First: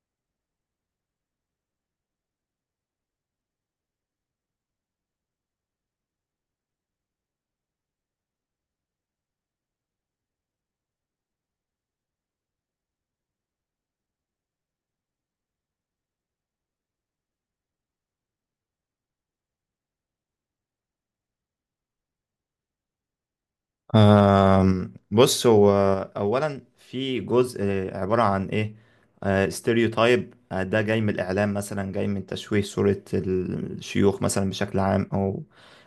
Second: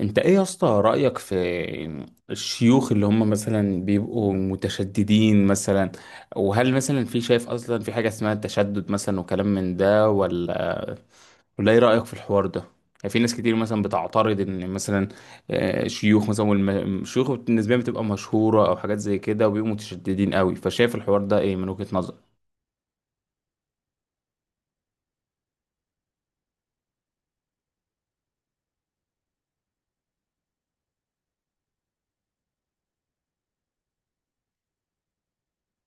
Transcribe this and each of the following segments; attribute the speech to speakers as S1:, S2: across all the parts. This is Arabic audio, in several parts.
S1: انت ايه يا اسطى رأيك في الشيوخ اللي هم مثلا بيبقوا متشددين مثلا؟ وهل مثلا في شايف اصلا في حاجة اسمها التشدد مثلا وكلام من ده ولا ايه رأيك في الحوار ده؟ يعني في ناس كتير مثلا بتعترض ان مثلا شيوخ مثلا، والشيوخ بالنسبة لهم بتبقى مشهورة او حاجات زي كده وبيبقوا متشددين قوي، فشايف الحوار ده ايه من وجهة نظرك؟
S2: بص هو اولا في جزء عباره عن ايه ستيريوتايب ده جاي من الاعلام مثلا جاي من تشويه صوره الشيوخ مثلا بشكل عام او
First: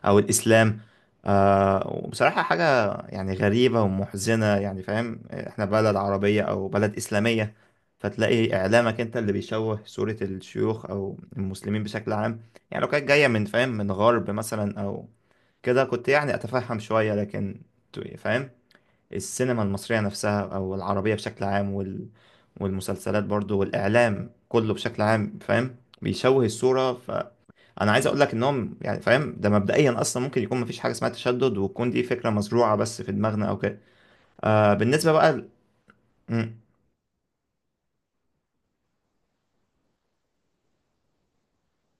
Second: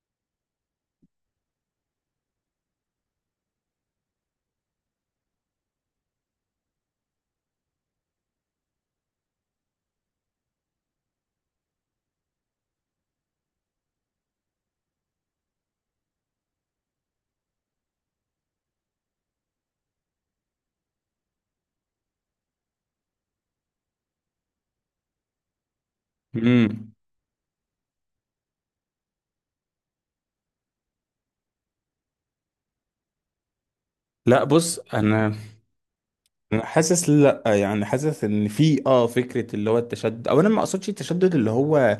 S2: او الاسلام. وبصراحه حاجه يعني غريبه ومحزنه. يعني فاهم احنا بلد عربيه او بلد اسلاميه، فتلاقي اعلامك انت اللي بيشوه صوره الشيوخ او المسلمين بشكل عام. يعني لو كانت جايه من فاهم من غرب مثلا او كده كنت يعني أتفهم شوية، لكن فاهم السينما المصرية نفسها أو العربية بشكل عام والمسلسلات برضو والإعلام كله بشكل عام فاهم بيشوه
S1: امم
S2: الصورة. فأنا عايز أقول لك إنهم يعني فاهم ده مبدئيا أصلا ممكن يكون مفيش حاجة اسمها تشدد وتكون دي فكرة مزروعة بس في دماغنا أو كده.
S1: لا،
S2: آه
S1: بص،
S2: بالنسبة بقى
S1: انا
S2: ل... مم.
S1: انا حاسس، لا يعني حاسس ان في فكره اللي هو التشدد، او انا ما اقصدش التشدد اللي هو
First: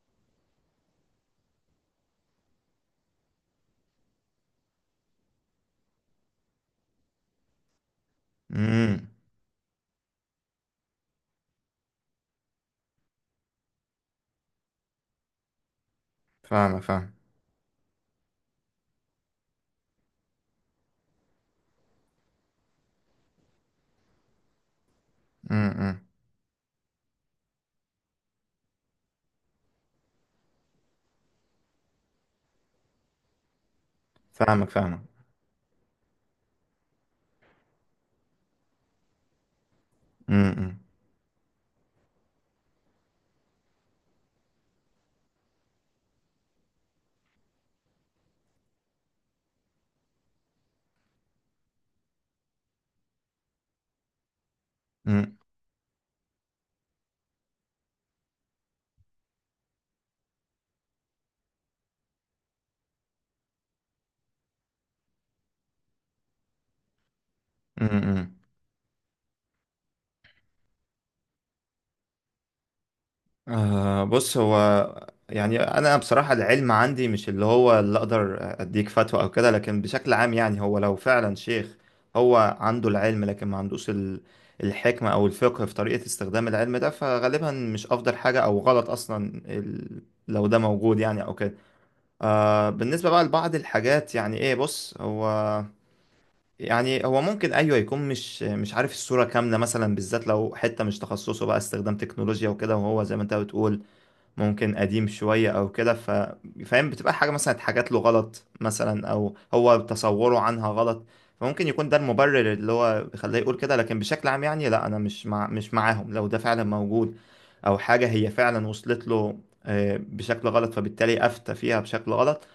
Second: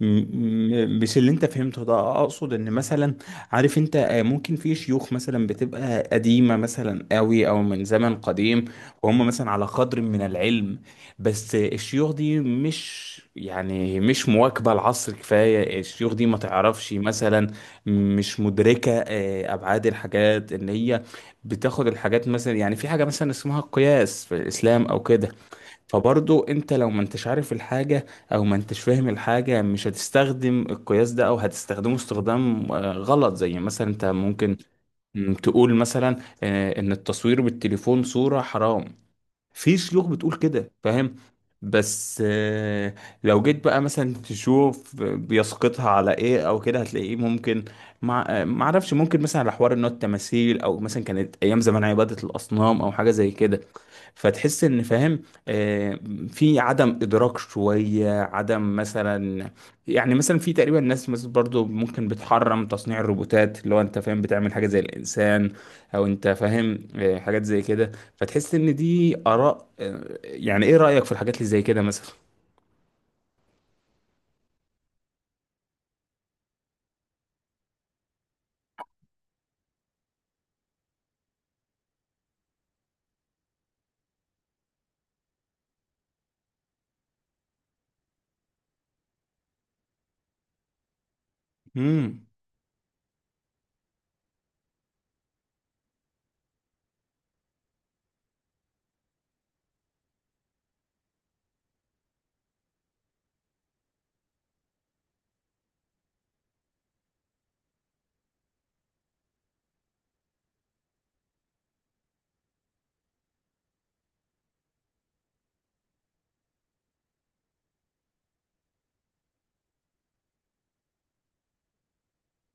S1: مش اللي انت فهمته ده، اقصد ان مثلا، عارف انت، ممكن في شيوخ مثلا بتبقى قديمة مثلا قوي، او من زمن قديم،
S2: مم.
S1: وهم مثلا على قدر من العلم، بس الشيوخ دي مش، يعني مش مواكبة العصر كفاية، الشيوخ دي ما
S2: فاهمك
S1: تعرفش
S2: فاهم.
S1: مثلا، مش مدركة ابعاد الحاجات، ان هي بتاخد الحاجات مثلا، يعني في حاجة مثلا اسمها القياس في الاسلام او كده،
S2: مم. مم.
S1: فبرضو انت لو ما انتش عارف الحاجة او ما انتش فاهم الحاجة مش هتستخدم القياس ده، او هتستخدمه استخدام غلط، زي مثلا انت ممكن
S2: فاهمك فاهمك.
S1: تقول مثلا ان التصوير بالتليفون صورة حرام، في شيوخ بتقول كده
S2: مم.
S1: فاهم. بس، لو جيت بقى مثلا تشوف بيسقطها على ايه او كده، هتلاقيه ممكن مع ما اعرفش، ممكن مثلا على حوار ان هو التماثيل، او مثلا كانت ايام زمان عبادة الاصنام او حاجة زي كده، فتحس ان فاهم،
S2: مم.
S1: آه، في عدم ادراك شوية، عدم مثلا، يعني مثلا في تقريبا ناس مثلا برضو ممكن بتحرم تصنيع الروبوتات اللي هو انت فاهم بتعمل حاجة زي الانسان، او انت فاهم حاجات زي
S2: مم.
S1: كده،
S2: مم.
S1: فتحس ان دي اراء، يعني ايه رايك في الحاجات اللي زي كده مثلا؟
S2: آه بص هو، يعني انا بصراحة العلم عندي مش اللي هو اللي اقدر اديك فتوى او كده، لكن بشكل عام يعني هو لو فعلا شيخ هو عنده العلم لكن ما عندوش الحكمة او الفقه في طريقة استخدام العلم ده فغالبا مش افضل حاجة او غلط اصلا لو ده موجود يعني او كده.
S1: امم
S2: آه بالنسبة بقى لبعض الحاجات يعني ايه بص هو، يعني هو ممكن ايوه يكون مش عارف الصورة كاملة مثلا بالذات لو حتة مش تخصصه بقى استخدام تكنولوجيا وكده، وهو زي ما انت بتقول ممكن قديم شوية أو كده ف فاهم بتبقى حاجة مثلا اتحاجت له غلط مثلا أو هو تصوره عنها غلط. فممكن يكون ده المبرر اللي هو بيخليه يقول كده، لكن بشكل عام يعني لا أنا مش معاهم لو ده فعلا موجود أو حاجة هي فعلا وصلت له بشكل غلط فبالتالي أفتى فيها بشكل غلط.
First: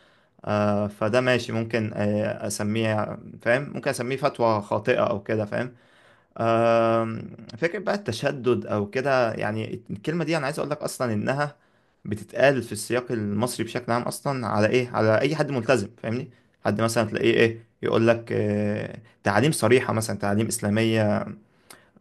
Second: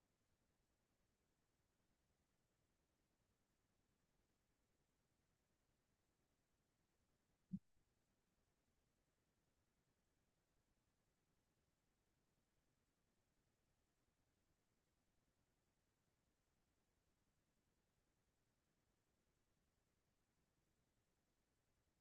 S2: فده ماشي، ممكن أسميه فاهم ممكن أسميه فتوى خاطئة أو كده فاهم. آم، فكرة بقى التشدد أو كده يعني الكلمة دي أنا عايز أقول لك أصلا إنها بتتقال في السياق المصري بشكل عام أصلا على إيه؟ على أي حد ملتزم فاهمني؟ حد مثلا تلاقيه إيه يقول لك تعاليم صريحة مثلا تعاليم إسلامية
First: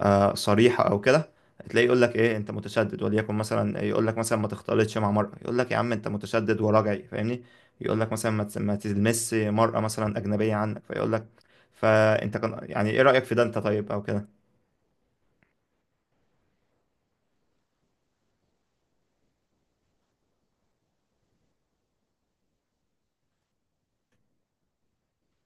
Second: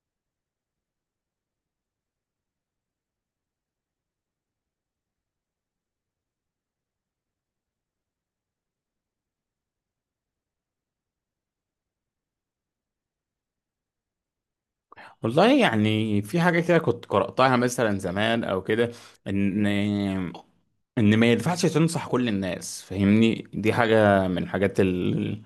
S2: صريحة أو كده. تلاقيه يقول لك إيه أنت متشدد، وليكن مثلا يقول لك مثلا ما تختلطش مع مرأة يقول لك يا عم أنت متشدد وراجعي فاهمني؟ يقول لك مثلا ما تلمس مرأة مثلا أجنبية عنك فيقول لك فأنت كان يعني إيه رأيك في ده أنت طيب أو كده؟
S1: والله، يعني في حاجة كده كنت قرأتها مثلا زمان أو كده، إن ان ما ينفعش تنصح كل الناس فاهمني، دي حاجة من الحاجات ال-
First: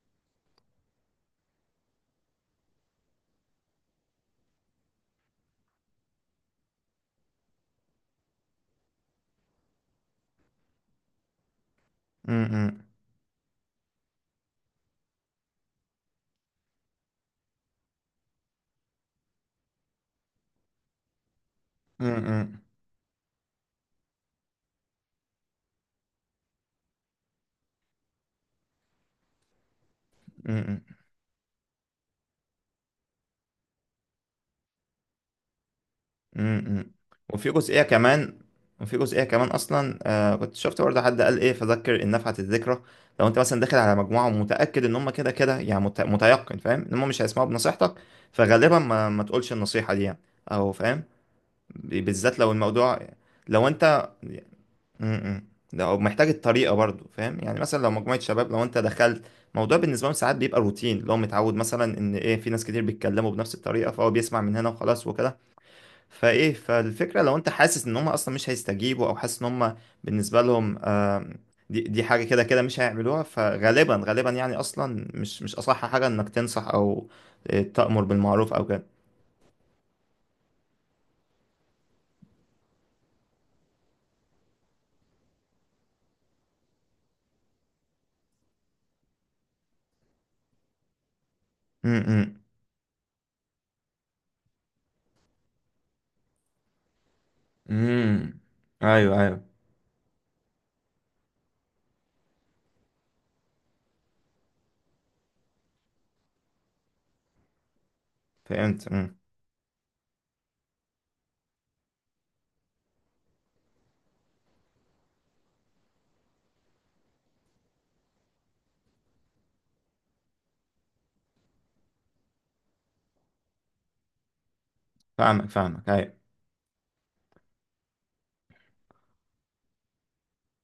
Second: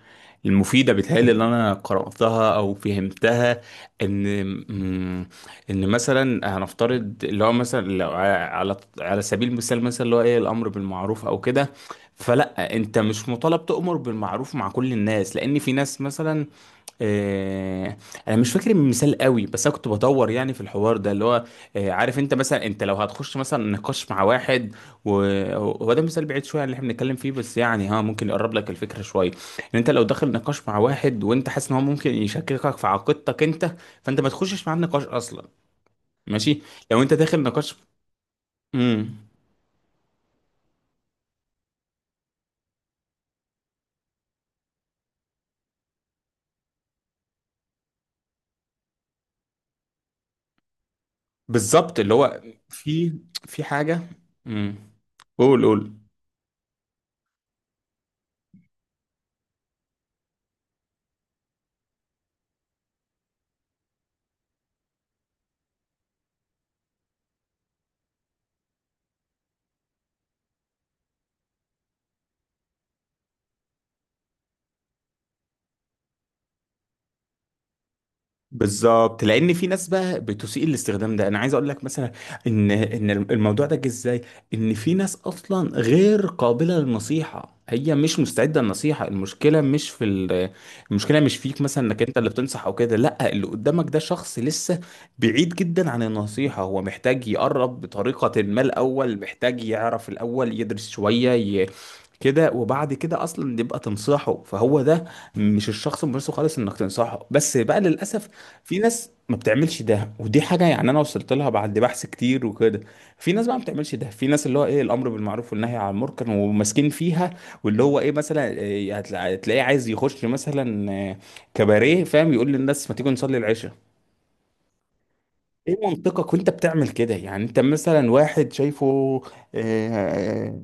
S1: المفيدة بتهيألي اللي انا قرأتها او فهمتها، ان مم، ان مثلا هنفترض اللي هو مثلا لو على سبيل المثال مثلا اللي هو ايه الامر بالمعروف او كده،
S2: امم.
S1: فلا، انت مش مطالب تؤمر بالمعروف مع كل الناس لان في ناس مثلا، آه، انا مش فاكر المثال قوي، بس انا كنت بدور يعني في الحوار ده اللي هو، عارف انت
S2: امم.
S1: مثلا انت لو هتخش مثلا نقاش مع واحد، وهو ده مثال بعيد شويه عن اللي احنا بنتكلم فيه بس يعني ها ممكن يقرب لك الفكره شويه، ان انت لو داخل نقاش مع
S2: امم.
S1: واحد وانت حاسس ان هو ممكن يشككك في عقيدتك انت، فانت ما تخشش معاه النقاش اصلا. ماشي.
S2: امم.
S1: لو انت داخل
S2: وفي
S1: نقاش.
S2: جزئية كمان. وفي
S1: امم.
S2: جزئية كمان أصلا آه كنت شفت برضه حد قال إيه فذكر إن نفعت الذكرى. لو أنت مثلا داخل على مجموعة ومتأكد إن هم كده كده يعني متيقن فاهم إن هم مش هيسمعوا بنصيحتك فغالبا ما تقولش النصيحة دي يعني أو فاهم
S1: بالظبط اللي
S2: بالذات
S1: هو
S2: لو الموضوع
S1: في في
S2: لو
S1: حاجه.
S2: أنت.
S1: امم.
S2: امم.
S1: قول قول.
S2: ده محتاج الطريقه برضو فاهم. يعني مثلا لو مجموعه شباب لو انت دخلت موضوع بالنسبه لهم ساعات بيبقى روتين، لو متعود مثلا ان ايه في ناس كتير بيتكلموا بنفس الطريقه فهو بيسمع من هنا وخلاص وكده. فايه فالفكره لو انت حاسس ان هم اصلا مش هيستجيبوا او حاسس ان هم بالنسبه لهم دي حاجه كده كده مش هيعملوها فغالبا غالبا يعني اصلا مش اصح حاجه انك تنصح او تأمر بالمعروف او كده.
S1: بالظبط، لان في ناس بقى بتسيء الاستخدام ده، انا عايز اقول لك مثلا ان الموضوع ده جه ازاي، ان في ناس اصلا غير قابله للنصيحه، هي مش مستعده للنصيحه، المشكله مش فيك مثلا انك انت اللي
S2: امم.
S1: بتنصح او كده، لا، اللي قدامك ده شخص لسه بعيد جدا عن النصيحه، هو محتاج يقرب
S2: امم.
S1: بطريقه ما
S2: ايوه
S1: الاول،
S2: ايوه.
S1: محتاج يعرف الاول، يدرس شويه كده، وبعد كده اصلا يبقى تنصحه، فهو ده مش الشخص المناسب خالص انك تنصحه، بس بقى للاسف في
S2: فهمت
S1: ناس
S2: امم.
S1: ما بتعملش ده، ودي حاجه يعني انا وصلت لها بعد بحث كتير وكده. في ناس بقى ما بتعملش ده، في ناس اللي هو ايه الامر بالمعروف والنهي عن المنكر وماسكين فيها، واللي هو ايه مثلا إيه، هتلاقيه عايز يخش مثلا كباريه فاهم، يقول للناس ما تيجوا نصلي العشاء،
S2: فاهمك
S1: ايه
S2: فاهمك ايوه.
S1: منطقك وانت بتعمل كده؟ يعني انت مثلا واحد شايفه، آه،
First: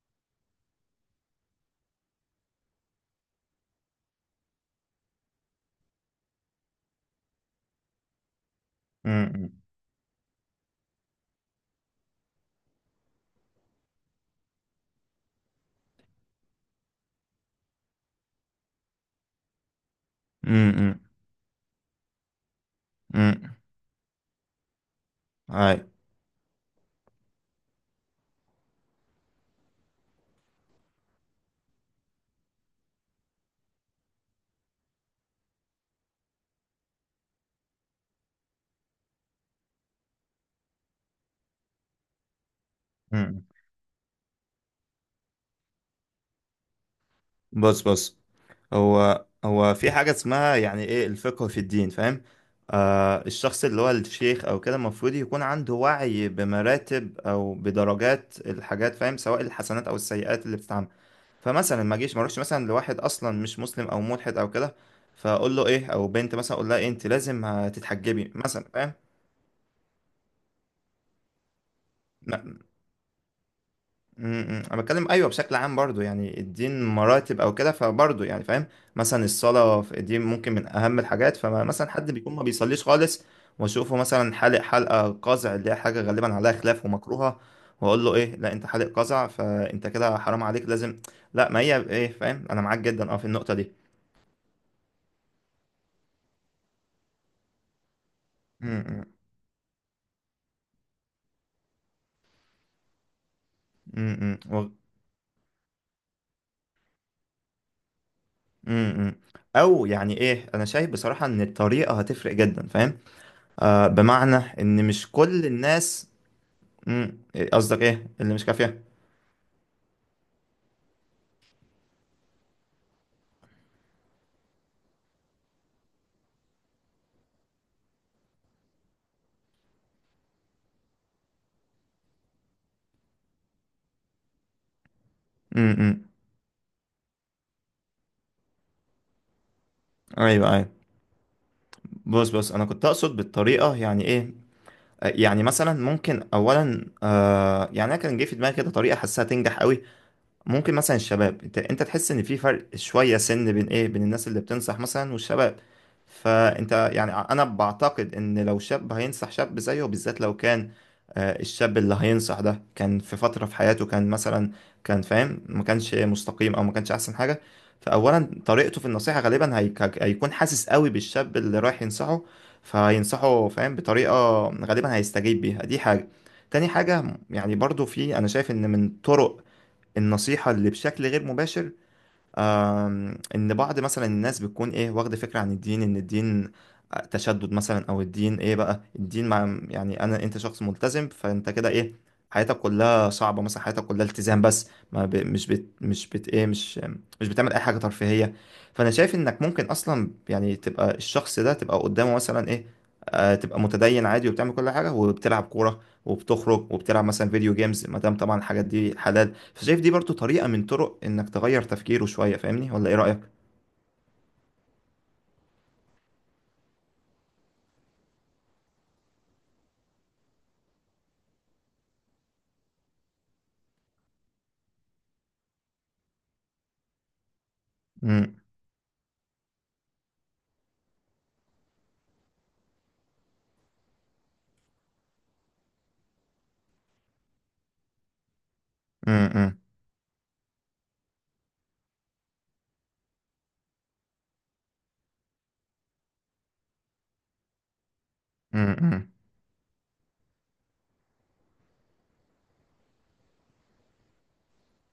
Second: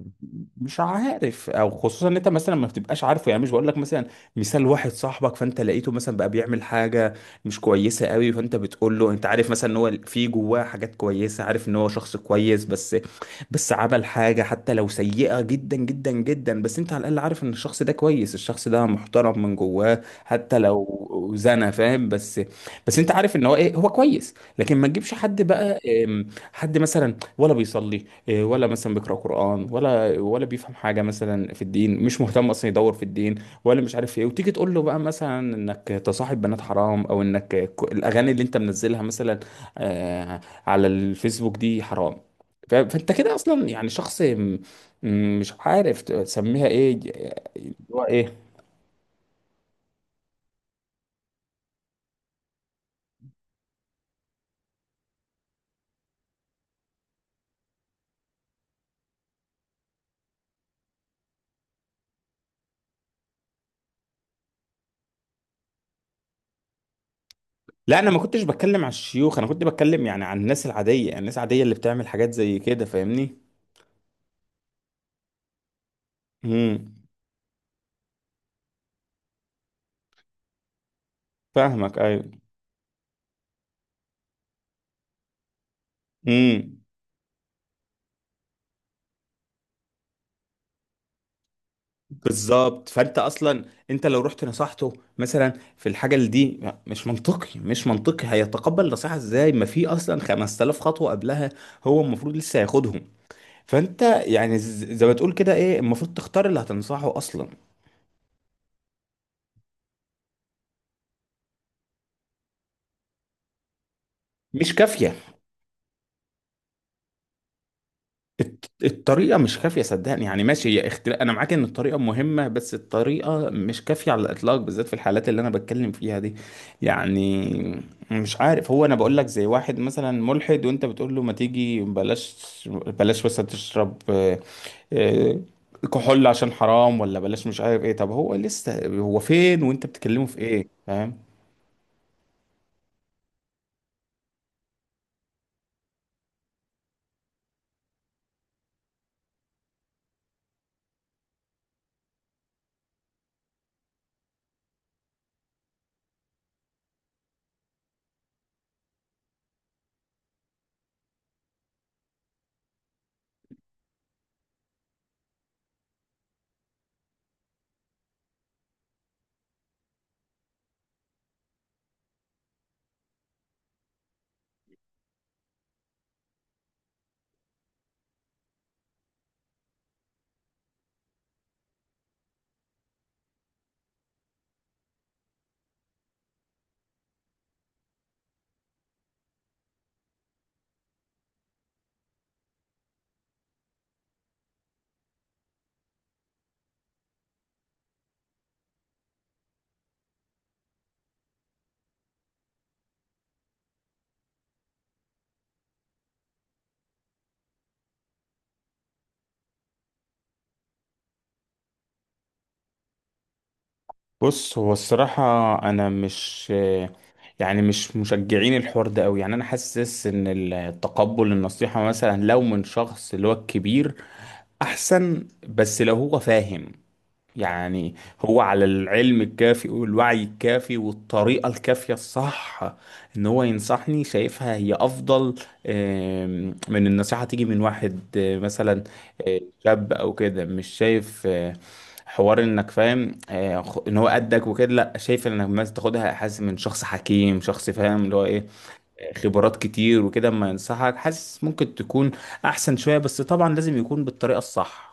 S1: مش عارف، او خصوصا ان انت مثلا ما بتبقاش عارفه، يعني مش بقول لك مثلا، مثال واحد صاحبك فانت لقيته مثلا بقى بيعمل حاجه مش كويسه قوي، فانت بتقول له انت عارف
S2: امم.
S1: مثلا ان هو في جواه حاجات كويسه، عارف ان هو شخص كويس، بس عمل حاجه حتى لو سيئه جدا جدا جدا، بس انت على الاقل عارف ان الشخص ده كويس، الشخص ده محترم من جواه حتى
S2: امم.
S1: لو زنى فاهم، بس انت عارف ان هو
S2: امم.
S1: ايه، هو كويس. لكن ما تجيبش حد
S2: اي.
S1: بقى، حد مثلا ولا بيصلي، ولا مثلا بيقرأ قرآن، ولا بيفهم حاجة مثلا في الدين، مش مهتم أصلا يدور في الدين ولا مش عارف ايه، وتيجي تقول له بقى مثلا انك تصاحب بنات حرام، او انك، الاغاني اللي انت منزلها مثلا آه، على الفيسبوك دي حرام، فانت كده
S2: امم.
S1: اصلا يعني شخص، مش عارف تسميها ايه، اللي
S2: بص
S1: هو
S2: بص
S1: ايه.
S2: هو هو في حاجة اسمها يعني ايه الفقه في الدين فاهم. آه الشخص اللي هو الشيخ او كده المفروض يكون عنده وعي بمراتب او بدرجات الحاجات فاهم سواء الحسنات او السيئات اللي بتتعمل. فمثلا ما اجيش ما اروحش مثلا لواحد اصلا مش مسلم او ملحد او كده فاقول له ايه، او بنت مثلا اقول لها إيه انت لازم
S1: لا، انا ما
S2: هتتحجبي
S1: كنتش بتكلم على
S2: مثلا
S1: الشيوخ، انا كنت بتكلم يعني عن الناس العاديه، الناس العاديه اللي بتعمل حاجات زي
S2: فاهم.
S1: كده فاهمني.
S2: امم. امم. انا بتكلم ايوه بشكل عام برضو، يعني الدين
S1: امم.
S2: مراتب او كده فبرضو يعني فاهم. مثلا الصلاه في الدين ممكن من اهم الحاجات، فمثلا
S1: فاهمك
S2: حد
S1: ايوه.
S2: بيكون ما بيصليش خالص واشوفه مثلا حالق حلقه قزع اللي هي حاجه غالبا عليها
S1: امم.
S2: خلاف ومكروهه واقول له ايه لا انت حالق قزع فانت كده حرام عليك لازم. لا ما هي ايه فاهم انا معاك
S1: بالظبط،
S2: جدا
S1: فانت
S2: اه في النقطه
S1: اصلا
S2: دي.
S1: انت لو رحت نصحته مثلا في الحاجه اللي دي، مش منطقي، مش منطقي هيتقبل
S2: امم
S1: نصيحه ازاي، ما في اصلا 5000 خطوه قبلها هو المفروض لسه ياخدهم، فانت
S2: امم.
S1: يعني زي ما تقول كده ايه، المفروض تختار اللي هتنصحه اصلا.
S2: امم امم. او يعني ايه، انا شايف بصراحه ان الطريقه هتفرق جدا فاهم. آه بمعنى
S1: مش
S2: ان مش
S1: كافيه.
S2: كل الناس. امم. قصدك ايه اللي مش
S1: الط-
S2: كافيه؟
S1: الطريقة مش كافية صدقني، يعني ماشي هي اختلاف، أنا معاك إن الطريقة مهمة بس الطريقة مش كافية على الإطلاق، بالذات في الحالات اللي أنا بتكلم فيها دي، يعني مش عارف هو، أنا بقول لك زي واحد مثلا ملحد وأنت بتقول له ما تيجي بلاش بلاش مثلا تشرب، آه،
S2: امم.
S1: كحول عشان حرام، ولا بلاش مش عارف إيه، طب هو لسه هو فين وأنت بتكلمه في
S2: ايوه
S1: إيه
S2: ايوه.
S1: فاهم؟
S2: بص بص انا كنت اقصد بالطريقه يعني ايه يعني مثلا ممكن اولا آه يعني انا كان جه في دماغي كده طريقه حاسها تنجح قوي. ممكن مثلا الشباب انت تحس ان في فرق شويه سن بين ايه بين الناس اللي بتنصح مثلا والشباب، فانت يعني انا بعتقد ان لو شاب هينصح شاب زيه، بالذات لو كان الشاب اللي هينصح ده كان في فتره في حياته كان مثلا كان فاهم ما كانش مستقيم او ما كانش احسن حاجه. فاولا طريقته في النصيحه غالبا هيكون حاسس قوي بالشاب اللي رايح ينصحه فهينصحه فاهم بطريقه غالبا هيستجيب بيها. دي حاجه. تاني حاجة يعني برضو في، أنا شايف إن من طرق النصيحة اللي بشكل غير مباشر، إن بعض مثلا الناس بتكون إيه واخدة فكرة عن الدين إن الدين تشدد مثلا أو الدين إيه بقى الدين مع يعني أنا أنت شخص ملتزم فأنت كده إيه حياتك كلها صعبة مثلا حياتك كلها التزام بس ما ب... مش بت... إيه مش بتعمل أي حاجة ترفيهية. فأنا شايف إنك ممكن أصلا يعني تبقى الشخص ده تبقى قدامه مثلا إيه تبقى متدين عادي وبتعمل كل حاجة وبتلعب كورة وبتخرج وبتلعب مثلا فيديو جيمز ما دام طبعا الحاجات دي حلال. فشايف دي برضو طريقة من طرق انك تغير تفكيره شوية. فاهمني ولا ايه رأيك؟
S1: بص هو الصراحة أنا مش، يعني مش مشجعين الحوار ده أوي، يعني أنا حاسس إن التقبل النصيحة مثلا لو من شخص اللي هو الكبير أحسن، بس لو هو فاهم، يعني
S2: امم
S1: هو على العلم الكافي والوعي الكافي والطريقة الكافية الصح ان هو ينصحني شايفها هي افضل، من النصيحة تيجي من واحد مثلا
S2: امم
S1: شاب او كده، مش شايف حوار انك فاهم ان هو قدك وكده، لا، شايف انك مثلا تاخدها، حاسس من شخص حكيم، شخص فاهم اللي هو ايه،
S2: امم.
S1: خبرات كتير وكده اما ينصحك، حاسس ممكن تكون احسن شوية، بس طبعا لازم يكون بالطريقة الصح.